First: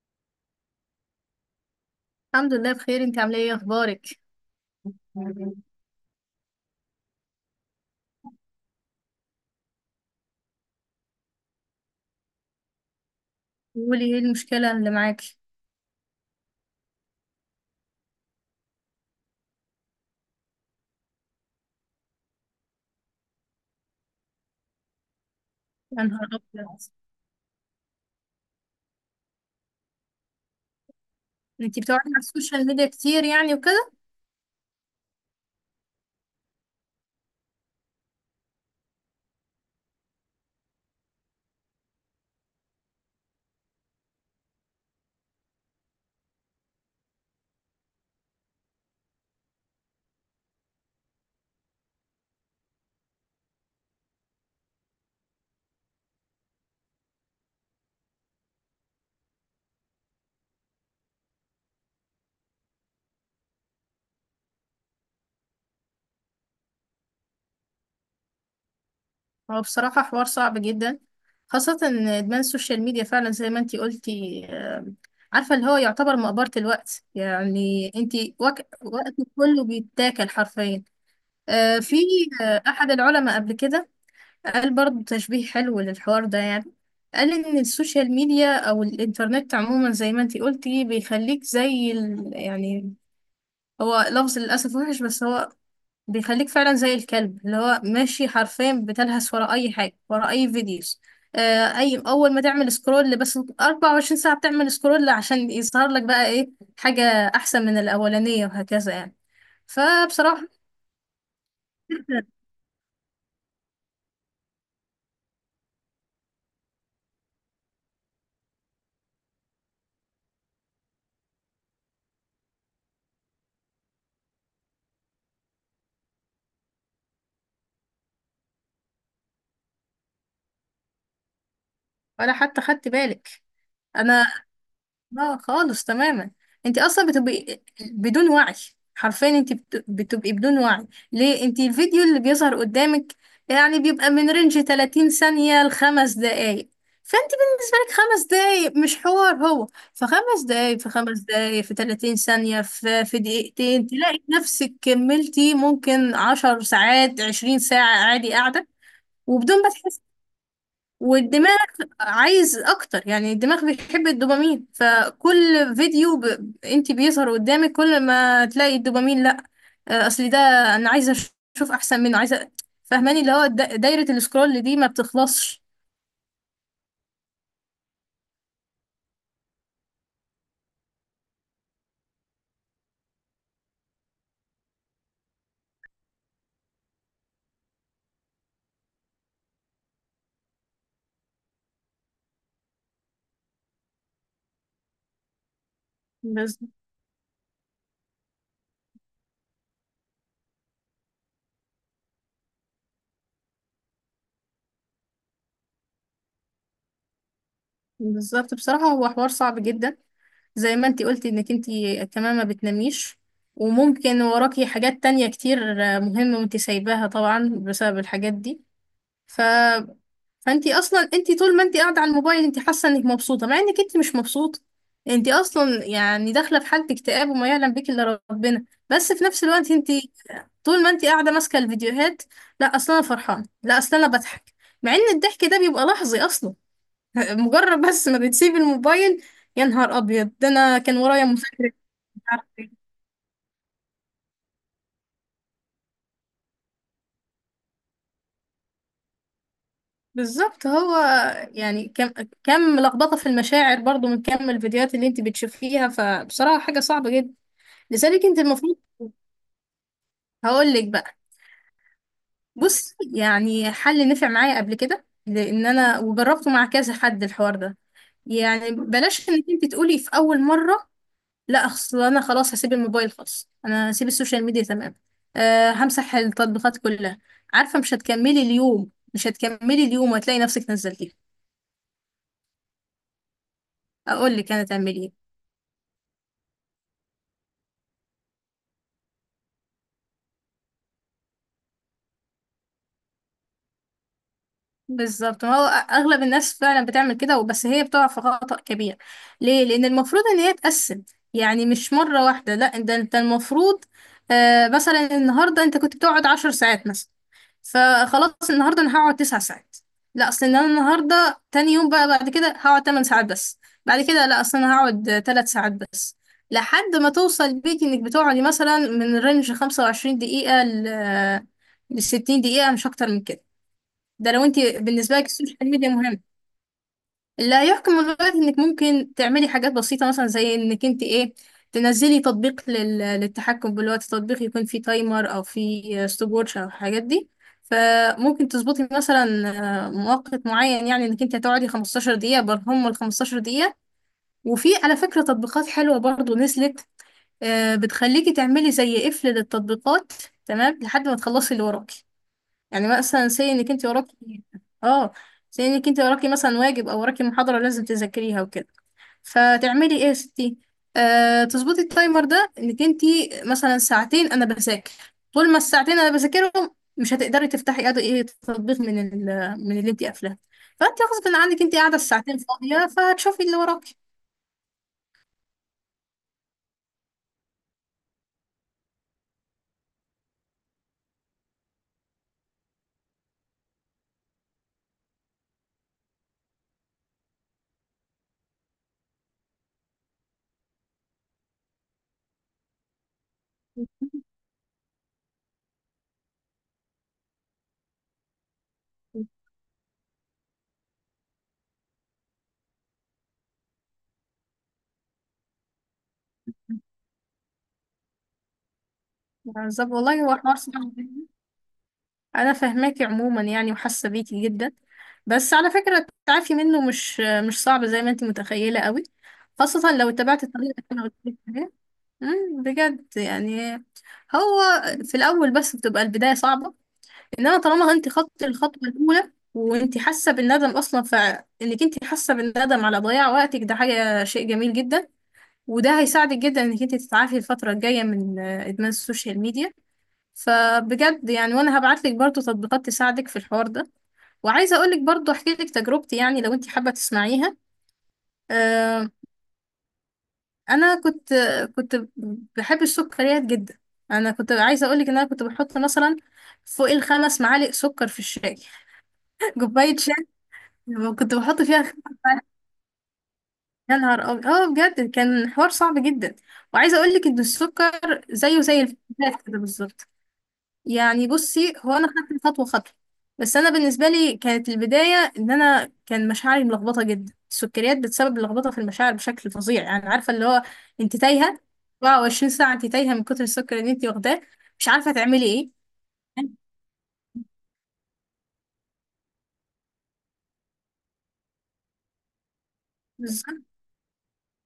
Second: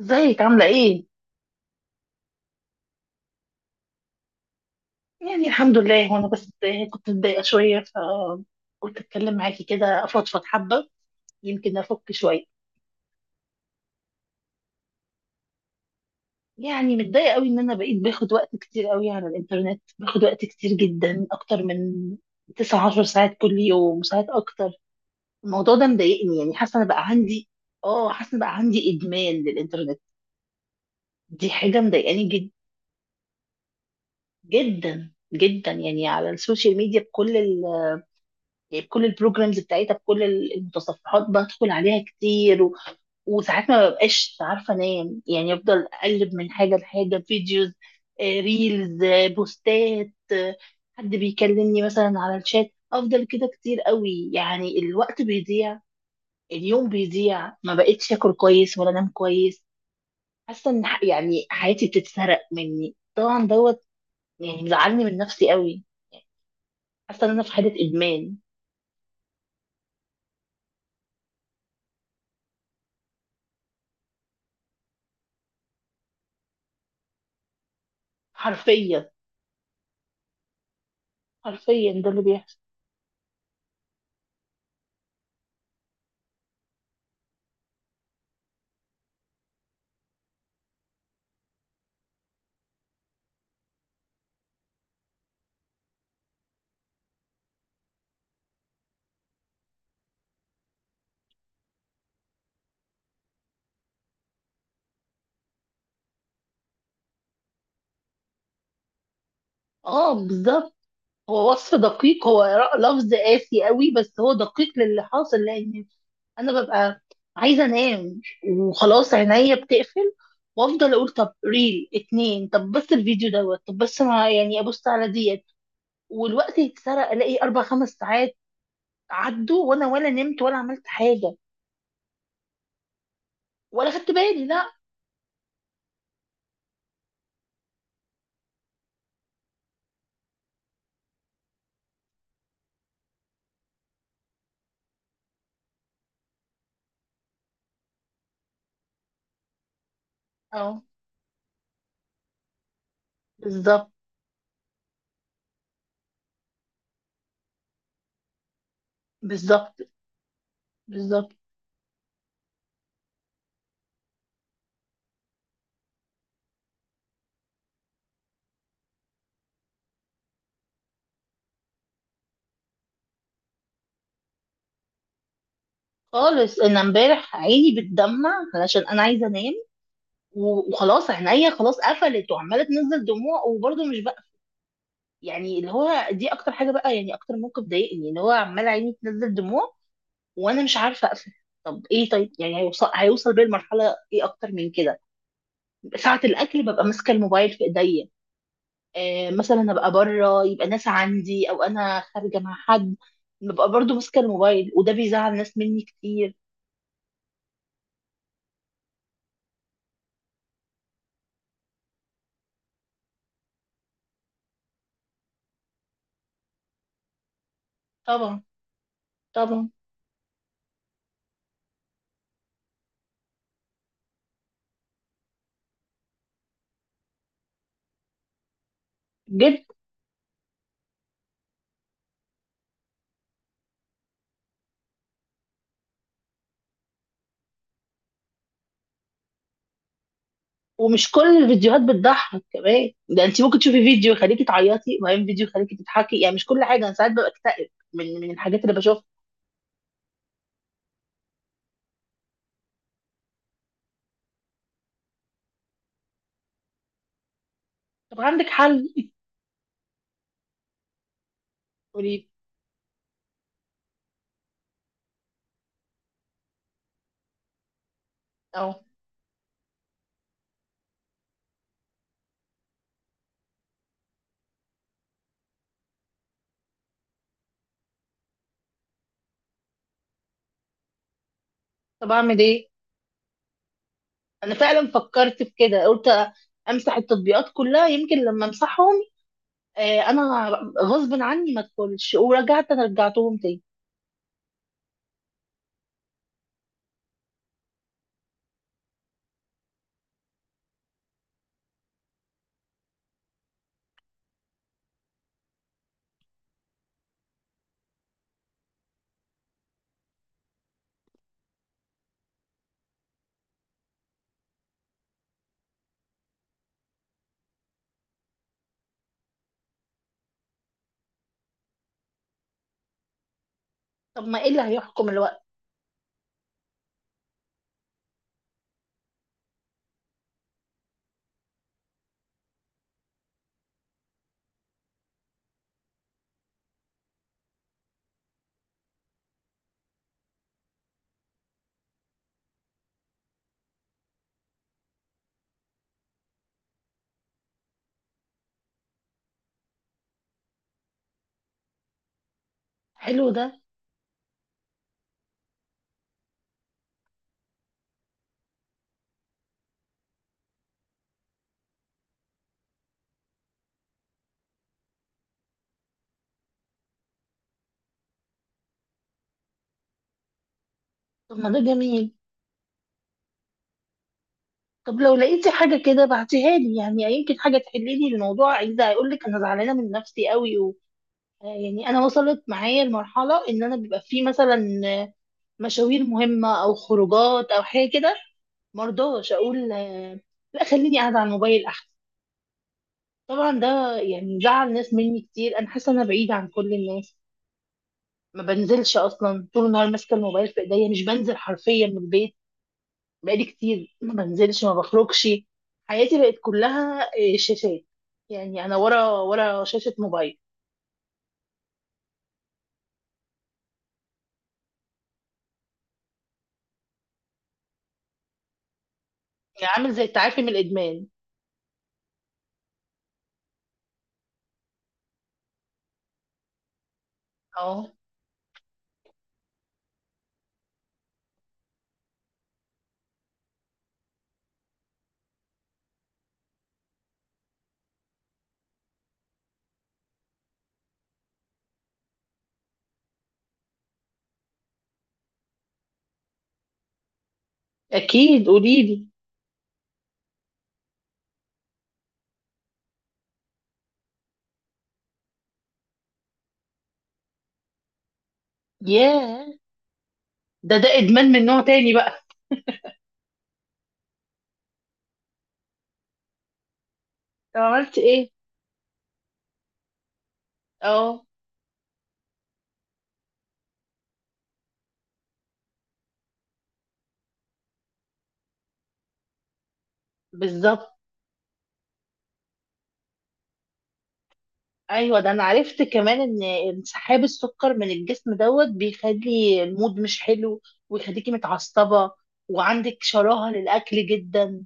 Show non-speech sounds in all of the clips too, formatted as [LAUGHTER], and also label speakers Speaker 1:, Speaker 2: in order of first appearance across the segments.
Speaker 1: ازيك عاملة ايه؟
Speaker 2: الحمد لله بخير. انت عامله ايه؟ اخبارك؟
Speaker 1: يعني الحمد لله. وانا بس كنت متضايقة شوية، فقلت اتكلم معاكي كده افضفض حبة، يمكن افك شوية.
Speaker 2: قولي ايه المشكله اللي معاكي.
Speaker 1: يعني متضايقة قوي، ان انا بقيت باخد وقت كتير قوي على الانترنت، باخد وقت كتير جدا اكتر من 9 10 ساعات كل يوم، وساعات اكتر. الموضوع ده
Speaker 2: يا نهار
Speaker 1: مضايقني، يعني حاسة
Speaker 2: ابيض!
Speaker 1: انا بقى عندي اه حاسة بقى عندي ادمان للانترنت. دي
Speaker 2: انت
Speaker 1: حاجة
Speaker 2: بتقعدي على
Speaker 1: مضايقاني جد،
Speaker 2: السوشيال ميديا كتير يعني وكده.
Speaker 1: جدا جدا. يعني على السوشيال ميديا بكل، يعني بكل البروجرامز بتاعتها، بكل المتصفحات، بدخل عليها كتير وساعات ما ببقاش عارفه انام، يعني افضل اقلب من حاجه لحاجه، فيديوز ريلز بوستات حد بيكلمني مثلا على الشات، افضل كده كتير قوي، يعني الوقت بيضيع. اليوم بيضيع، ما بقتش اكل كويس ولا انام كويس. حاسه ان يعني حياتي بتتسرق مني طبعا دوت، يعني مزعلني من نفسي قوي. حاسه ان انا في حاله ادمان.
Speaker 2: هو بصراحه حوار صعب جدا، خاصه ان ادمان السوشيال ميديا فعلا زي ما انت قلتي، عارفه اللي هو يعتبر مقبره الوقت، يعني انت
Speaker 1: حرفيا.
Speaker 2: وقتك كله بيتاكل حرفيا. آه،
Speaker 1: حرفيا
Speaker 2: في
Speaker 1: ده اللي بيحصل.
Speaker 2: آه، احد العلماء قبل كده قال برضه تشبيه حلو للحوار ده، يعني قال إن السوشيال ميديا أو الإنترنت عموما زي ما انتي قلتي بيخليك يعني هو لفظ للأسف وحش، بس هو بيخليك فعلا زي الكلب اللي هو ماشي حرفيا، بتلهث ورا أي حاجة، ورا أي فيديوز، أي أول ما تعمل سكرول. بس 24 ساعة بتعمل سكرول عشان يظهر لك بقى إيه؟ حاجة أحسن من الأولانية وهكذا يعني.
Speaker 1: اه،
Speaker 2: فبصراحة
Speaker 1: بالظبط. هو وصف دقيق،
Speaker 2: [LAUGHS]
Speaker 1: هو لفظ قاسي قوي، بس هو دقيق للي حاصل. لان انا ببقى عايزه انام، وخلاص عينيا بتقفل، وافضل اقول طب ريل اتنين، طب بس الفيديو دوت، طب بس ما يعني ابص على ديت، والوقت يتسرق، الاقي 4 5 ساعات عدوا وانا ولا نمت ولا عملت حاجه.
Speaker 2: ولا حتى خدت بالك.
Speaker 1: ولا خدت
Speaker 2: انا
Speaker 1: بالي، لا.
Speaker 2: لا، خالص تماما. انت اصلا بتبقي بدون وعي، حرفيا بتبقي بدون وعي. ليه؟ انت الفيديو اللي بيظهر قدامك يعني بيبقى من رينج 30 ثانية لخمس دقايق، فانت بالنسبة لك خمس دقايق مش حوار. هو فخمس دقايق
Speaker 1: اه،
Speaker 2: في خمس دقايق في 30 ثانية في دقيقتين
Speaker 1: بالظبط،
Speaker 2: تلاقي نفسك كملتي ممكن عشر ساعات، عشرين ساعة عادي قاعدة وبدون ما
Speaker 1: بالظبط،
Speaker 2: تحسي.
Speaker 1: بالظبط.
Speaker 2: والدماغ عايز اكتر، يعني الدماغ بيحب الدوبامين. فكل انت بيظهر قدامك كل ما تلاقي الدوبامين لا، اصل ده انا عايزه اشوف احسن منه، عايزه، فاهماني؟ اللي هو دايره السكرول دي ما بتخلصش.
Speaker 1: خالص انا امبارح عيني بتدمع علشان انا عايزه انام، وخلاص عينيا خلاص قفلت وعماله تنزل دموع، وبرضه مش بقى يعني. اللي هو دي اكتر حاجه بقى، يعني اكتر موقف ضايقني، اللي هو عماله عيني تنزل دموع وانا مش عارفه اقفل. طب ايه؟ طيب يعني هيوصل بيا المرحله ايه اكتر من كده؟ ساعه
Speaker 2: بز-
Speaker 1: الاكل ببقى ماسكه الموبايل في ايديا، مثلا ابقى بره، يبقى ناس عندي او انا خارجه مع حد، ببقى برضه ماسكه الموبايل، وده بيزعل ناس مني كتير.
Speaker 2: بالظبط، بصراحه هو حوار صعب جدا. زي ما انت قلتي انك انت كمان ما بتناميش، وممكن وراكي حاجات تانية كتير مهمة وانت سايباها طبعا بسبب الحاجات
Speaker 1: طبعا،
Speaker 2: دي.
Speaker 1: طبعا.
Speaker 2: فانتي اصلا انتي طول ما انتي قاعده على الموبايل انتي حاسه انك مبسوطه مع انك انتي مش مبسوطه. انتي اصلا يعني داخله في حاله اكتئاب، وما يعلم بك الا ربنا. بس في نفس
Speaker 1: جدا.
Speaker 2: الوقت انتي طول ما انتي قاعده ماسكه الفيديوهات، لا اصلا انا فرحانه، لا اصلا انا بضحك، مع ان الضحك ده بيبقى لحظي اصلا. [LAUGHS] مجرد بس ما بتسيب الموبايل. يا نهار ابيض! ده انا كان
Speaker 1: ومش
Speaker 2: ورايا
Speaker 1: كل
Speaker 2: مذاكره
Speaker 1: الفيديوهات
Speaker 2: مش
Speaker 1: بتضحك
Speaker 2: عارفة إيه.
Speaker 1: كمان، ده انت ممكن تشوفي فيديو يخليكي تعيطي وبعدين فيديو يخليكي تضحكي، يعني مش كل حاجه، انا ساعات ببقى اكتئب من الحاجات اللي بشوفها.
Speaker 2: بالظبط. هو يعني كم لخبطه في المشاعر برضو، من كم الفيديوهات اللي انتي بتشوفيها. فبصراحه حاجه صعبه جدا.
Speaker 1: طب
Speaker 2: لذلك انت
Speaker 1: عندك
Speaker 2: المفروض،
Speaker 1: حل؟ [LAUGHS]
Speaker 2: هقول لك بقى.
Speaker 1: قولي لي.
Speaker 2: بص، يعني حل نفع معايا قبل كده لان انا وجربته مع كذا حد الحوار ده. يعني
Speaker 1: اه.
Speaker 2: بلاش انك انت تقولي في اول مره: لا اصل انا خلاص هسيب الموبايل خالص، انا هسيب السوشيال ميديا تمام، همسح التطبيقات كلها. عارفه مش هتكملي اليوم، مش هتكملي اليوم، وهتلاقي نفسك نزلتيه.
Speaker 1: طب اعمل ايه؟
Speaker 2: اقول لك
Speaker 1: انا
Speaker 2: انا
Speaker 1: فعلا
Speaker 2: تعملي إيه.
Speaker 1: فكرت في كده، قلت امسح التطبيقات كلها يمكن لما امسحهم، انا غصب عني ما ادخلش، ورجعت انا رجعتهم تاني.
Speaker 2: بالظبط. هو اغلب الناس فعلا بتعمل كده، وبس هي بتقع في خطأ كبير. ليه؟ لان المفروض ان هي تقسم. يعني مش مرة واحدة، لا، ده انت المفروض مثلا النهاردة انت كنت بتقعد عشر ساعات مثلا، فخلاص النهارده انا هقعد تسع ساعات، لا اصل ان انا النهارده تاني يوم بقى بعد كده هقعد تمن ساعات بس، بعد كده لا اصل انا هقعد تلات ساعات بس، لحد ما توصل بيك انك بتقعدي مثلا من رينج 25 دقيقة لستين دقيقة، مش اكتر من كده.
Speaker 1: طب
Speaker 2: ده
Speaker 1: ما
Speaker 2: لو
Speaker 1: ايه
Speaker 2: انت
Speaker 1: اللي هيحكم
Speaker 2: بالنسبه لك
Speaker 1: الوقت؟
Speaker 2: السوشيال ميديا مهم لا يحكم الغاية. انك ممكن تعملي حاجات بسيطه مثلا، زي انك انت ايه، تنزلي تطبيق للتحكم بالوقت. تطبيق يكون فيه تايمر، او فيه ستوب ووتش، او الحاجات دي. فممكن تظبطي مثلا مؤقت معين، يعني انك انت هتقعدي 15 دقيقه. برهم ال 15 دقيقه. وفي على فكره تطبيقات حلوه برضو نزلت، بتخليكي تعملي زي قفل للتطبيقات، تمام، لحد ما تخلصي اللي وراكي. يعني
Speaker 1: حلو
Speaker 2: مثلا
Speaker 1: ده.
Speaker 2: سي انك انت وراكي، اه، سي انك انت وراكي مثلا واجب، او وراكي محاضرة لازم تذاكريها وكده، فتعملي ايه يا ستي؟ تظبطي التايمر ده، انك انت مثلا ساعتين انا بذاكر، طول ما الساعتين انا بذاكرهم مش هتقدري تفتحي ايه تطبيق من اللي انت قافلاه. فانت
Speaker 1: طب
Speaker 2: غصب
Speaker 1: ما ده
Speaker 2: عنك انت قاعدة
Speaker 1: جميل.
Speaker 2: الساعتين فاضية، فهتشوفي اللي وراكي.
Speaker 1: طب لو لقيتي حاجه كده بعتيها لي، يعني يمكن حاجه تحللي الموضوع، عايزه هيقول لك انا زعلانه من نفسي قوي. يعني انا وصلت معايا لمرحله ان انا بيبقى في مثلا مشاوير مهمه او خروجات او حاجه كده، مرضاش اقول لا، خليني قاعده على الموبايل احسن. طبعا ده يعني زعل ناس مني كتير. انا حاسه ان انا بعيده عن كل الناس، ما بنزلش اصلا، طول النهار ماسكه الموبايل في ايديا، مش بنزل حرفيا من البيت. بقالي كتير ما بنزلش ما بخرجش. حياتي بقت كلها شاشات، يعني انا ورا ورا
Speaker 2: بالظبط
Speaker 1: شاشه
Speaker 2: والله، هو
Speaker 1: موبايل.
Speaker 2: حوار صعب جدا. انا فاهماكي عموما يعني، وحاسه بيكي جدا. بس على فكره التعافي منه مش صعب زي ما انت متخيله قوي،
Speaker 1: يعني عامل
Speaker 2: خاصه
Speaker 1: زي
Speaker 2: لو
Speaker 1: التعافي
Speaker 2: اتبعت
Speaker 1: من
Speaker 2: الطريقه اللي انا
Speaker 1: الادمان؟
Speaker 2: قلت لك عليها. بجد يعني. هو في الاول بس بتبقى البدايه صعبه، انما
Speaker 1: اه،
Speaker 2: طالما انت خدتي الخطوه الاولى وانت حاسه بالندم اصلا، فانك انت حاسه بالندم على ضياع وقتك، ده حاجه شيء جميل جدا. وده هيساعدك جدا انك انت تتعافي الفتره الجايه من ادمان السوشيال ميديا. فبجد يعني، وانا هبعتلك برضو تطبيقات تساعدك في الحوار ده. وعايزه اقولك برضو احكي لك تجربتي، يعني لو انت حابه تسمعيها.
Speaker 1: اكيد قولي لي.
Speaker 2: آه انا كنت بحب السكريات جدا. انا كنت عايزه اقولك ان انا كنت بحط مثلا فوق الخمس معالق سكر في الشاي.
Speaker 1: ياه.
Speaker 2: [LAUGHS] كوبايه شاي
Speaker 1: ده ادمان
Speaker 2: كنت
Speaker 1: من نوع
Speaker 2: بحط فيها
Speaker 1: تاني
Speaker 2: خمس
Speaker 1: بقى.
Speaker 2: معالق. يا نهار ابيض! اه بجد كان حوار صعب جدا. وعايزه اقولك ان
Speaker 1: طب عملت
Speaker 2: السكر
Speaker 1: ايه؟
Speaker 2: زيه زي الفلفلات كده بالظبط.
Speaker 1: اه،
Speaker 2: يعني بصي، هو انا خدت خطوه خطوه. بس انا بالنسبه لي كانت البدايه ان انا كان مشاعري ملخبطه جدا. السكريات بتسبب لخبطه في المشاعر بشكل فظيع، يعني عارفه اللي هو
Speaker 1: بالظبط.
Speaker 2: انت تايهه. 24 ساعه انت تايهه من كتر السكر اللي انت واخداه، مش عارفه
Speaker 1: ايوه، ده انا
Speaker 2: تعملي ايه.
Speaker 1: عرفت كمان ان انسحاب السكر من الجسم دوت بيخلي المود مش حلو، ويخليكي متعصبه، وعندك شراهه
Speaker 2: بالظبط،
Speaker 1: للاكل جدا.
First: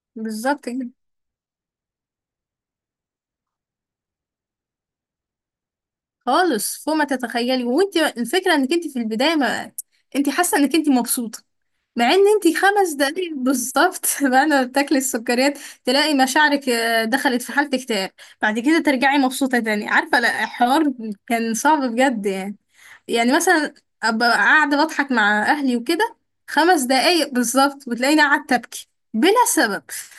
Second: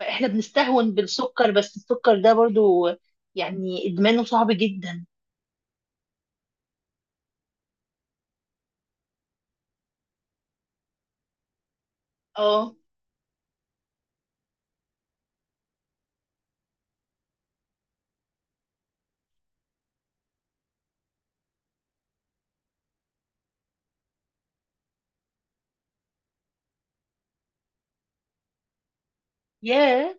Speaker 1: فاحنا
Speaker 2: بالظبط كده.
Speaker 1: بنستهون بالسكر، بس السكر ده برضو، يعني ادمانه صعب جدا.
Speaker 2: خالص فوق ما تتخيلي. وانت الفكره انك انت في البدايه ما انت حاسه انك انت مبسوطه، مع ان انتي
Speaker 1: اه.
Speaker 2: خمس دقايق بالظبط [LAUGHS] بعد ما بتاكلي السكريات تلاقي مشاعرك دخلت في حالة اكتئاب. بعد كده ترجعي مبسوطة تاني، عارفة؟ لا الحوار كان صعب بجد يعني. يعني مثلا ابقى قاعدة بضحك مع اهلي وكده، خمس دقايق بالظبط وتلاقيني قاعدة ابكي بلا سبب.
Speaker 1: ياه،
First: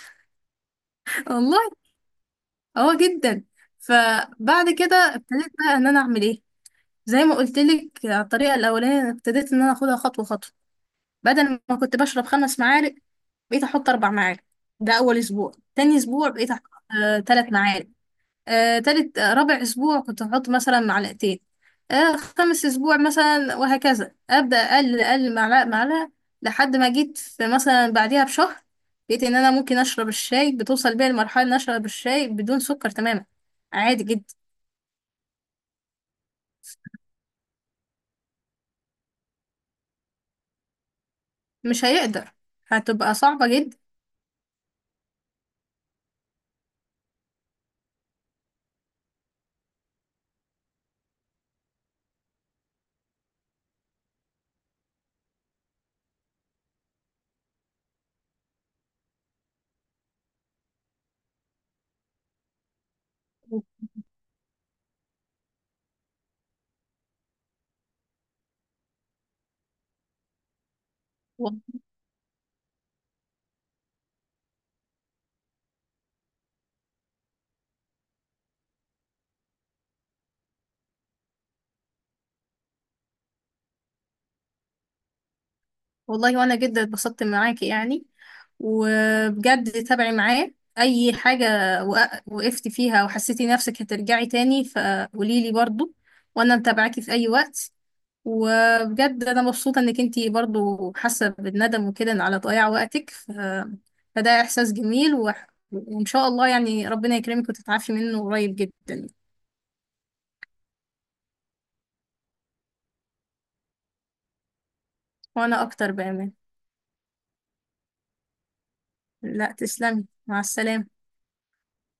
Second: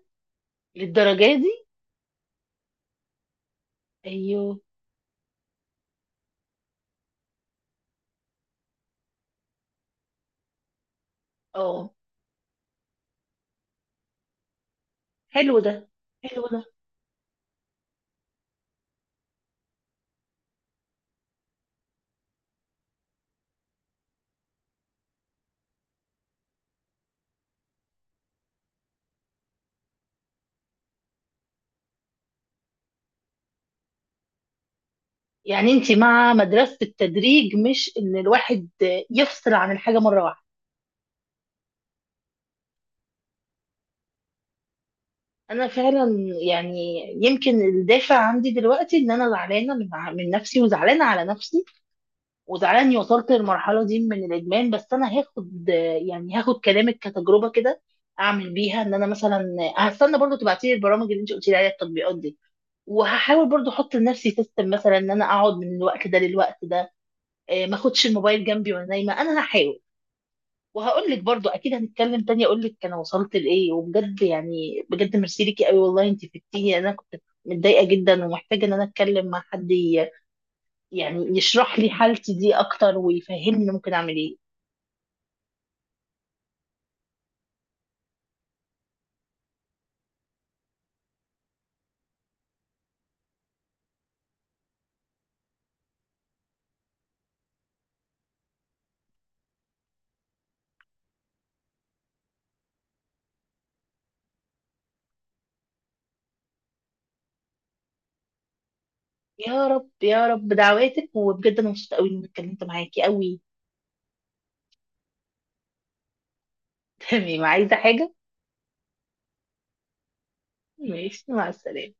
Speaker 2: [LAUGHS]
Speaker 1: للدرجه
Speaker 2: والله
Speaker 1: دي.
Speaker 2: اه جدا.
Speaker 1: ايوه.
Speaker 2: فبعد كده ابتديت بقى ان انا اعمل ايه، زي ما قلت لك الطريقه الاولانيه. أنا ابتديت ان انا اخدها خطوه خطوه. بدل ما
Speaker 1: اه،
Speaker 2: كنت بشرب خمس معالق بقيت احط اربع معالق، ده اول اسبوع.
Speaker 1: حلو ده،
Speaker 2: تاني اسبوع
Speaker 1: حلو
Speaker 2: بقيت
Speaker 1: ده.
Speaker 2: احط تلات معالق. آه تالت آه رابع اسبوع كنت احط مثلا معلقتين. خامس اسبوع مثلا، وهكذا ابدا اقل اقل معلقه معلقه، لحد ما جيت في مثلا بعديها بشهر لقيت ان انا ممكن اشرب الشاي. بتوصل بيا المرحله ان اشرب الشاي بدون سكر تماما، عادي جدا.
Speaker 1: يعني انت مع مدرسة التدريج، مش ان الواحد يفصل عن الحاجة مرة واحدة.
Speaker 2: مش هيقدر، هتبقى صعبة
Speaker 1: انا فعلا، يعني يمكن الدافع عندي دلوقتي ان انا زعلانة من نفسي، وزعلانة على نفسي، وزعلانة اني وصلت للمرحلة دي من الادمان، بس انا هاخد، يعني هاخد كلامك كتجربة كده، اعمل بيها، ان انا مثلا هستنى برضو تبعتي لي البرامج اللي انت قلتي لي عليها، التطبيقات دي، وهحاول
Speaker 2: جدا.
Speaker 1: برضو احط لنفسي سيستم مثلا ان انا اقعد من الوقت ده للوقت ده، ما اخدش الموبايل جنبي وانا نايمه، انا هحاول. وهقول لك برضو، اكيد هنتكلم تاني اقول لك انا وصلت لايه. وبجد يعني، بجد ميرسي ليكي قوي، والله انت فدتيني. انا كنت متضايقه جدا ومحتاجه ان انا اتكلم مع حد يعني يشرح لي حالتي دي اكتر ويفهمني ممكن اعمل ايه.
Speaker 2: والله وانا جدا اتبسطت معاكي يعني، وبجد تابعي معاه اي حاجة وقفتي فيها وحسيتي نفسك هترجعي تاني فقوليلي برضو، وانا متابعاكي في اي وقت. وبجد انا مبسوطة انك انتي برضو حاسة بالندم وكده على ضياع وقتك. فده احساس جميل، وان شاء الله يعني ربنا يكرمك وتتعافي منه قريب جدا.
Speaker 1: يا رب، يا رب، دعواتك. وبجد انا مبسوطه قوي اني اتكلمت معاكي قوي.
Speaker 2: وانا اكتر بامان.
Speaker 1: [LAUGHS] تمام، عايزه حاجه؟
Speaker 2: لا، تسلمي، مع السلامة.
Speaker 1: ماشي، مع السلامه.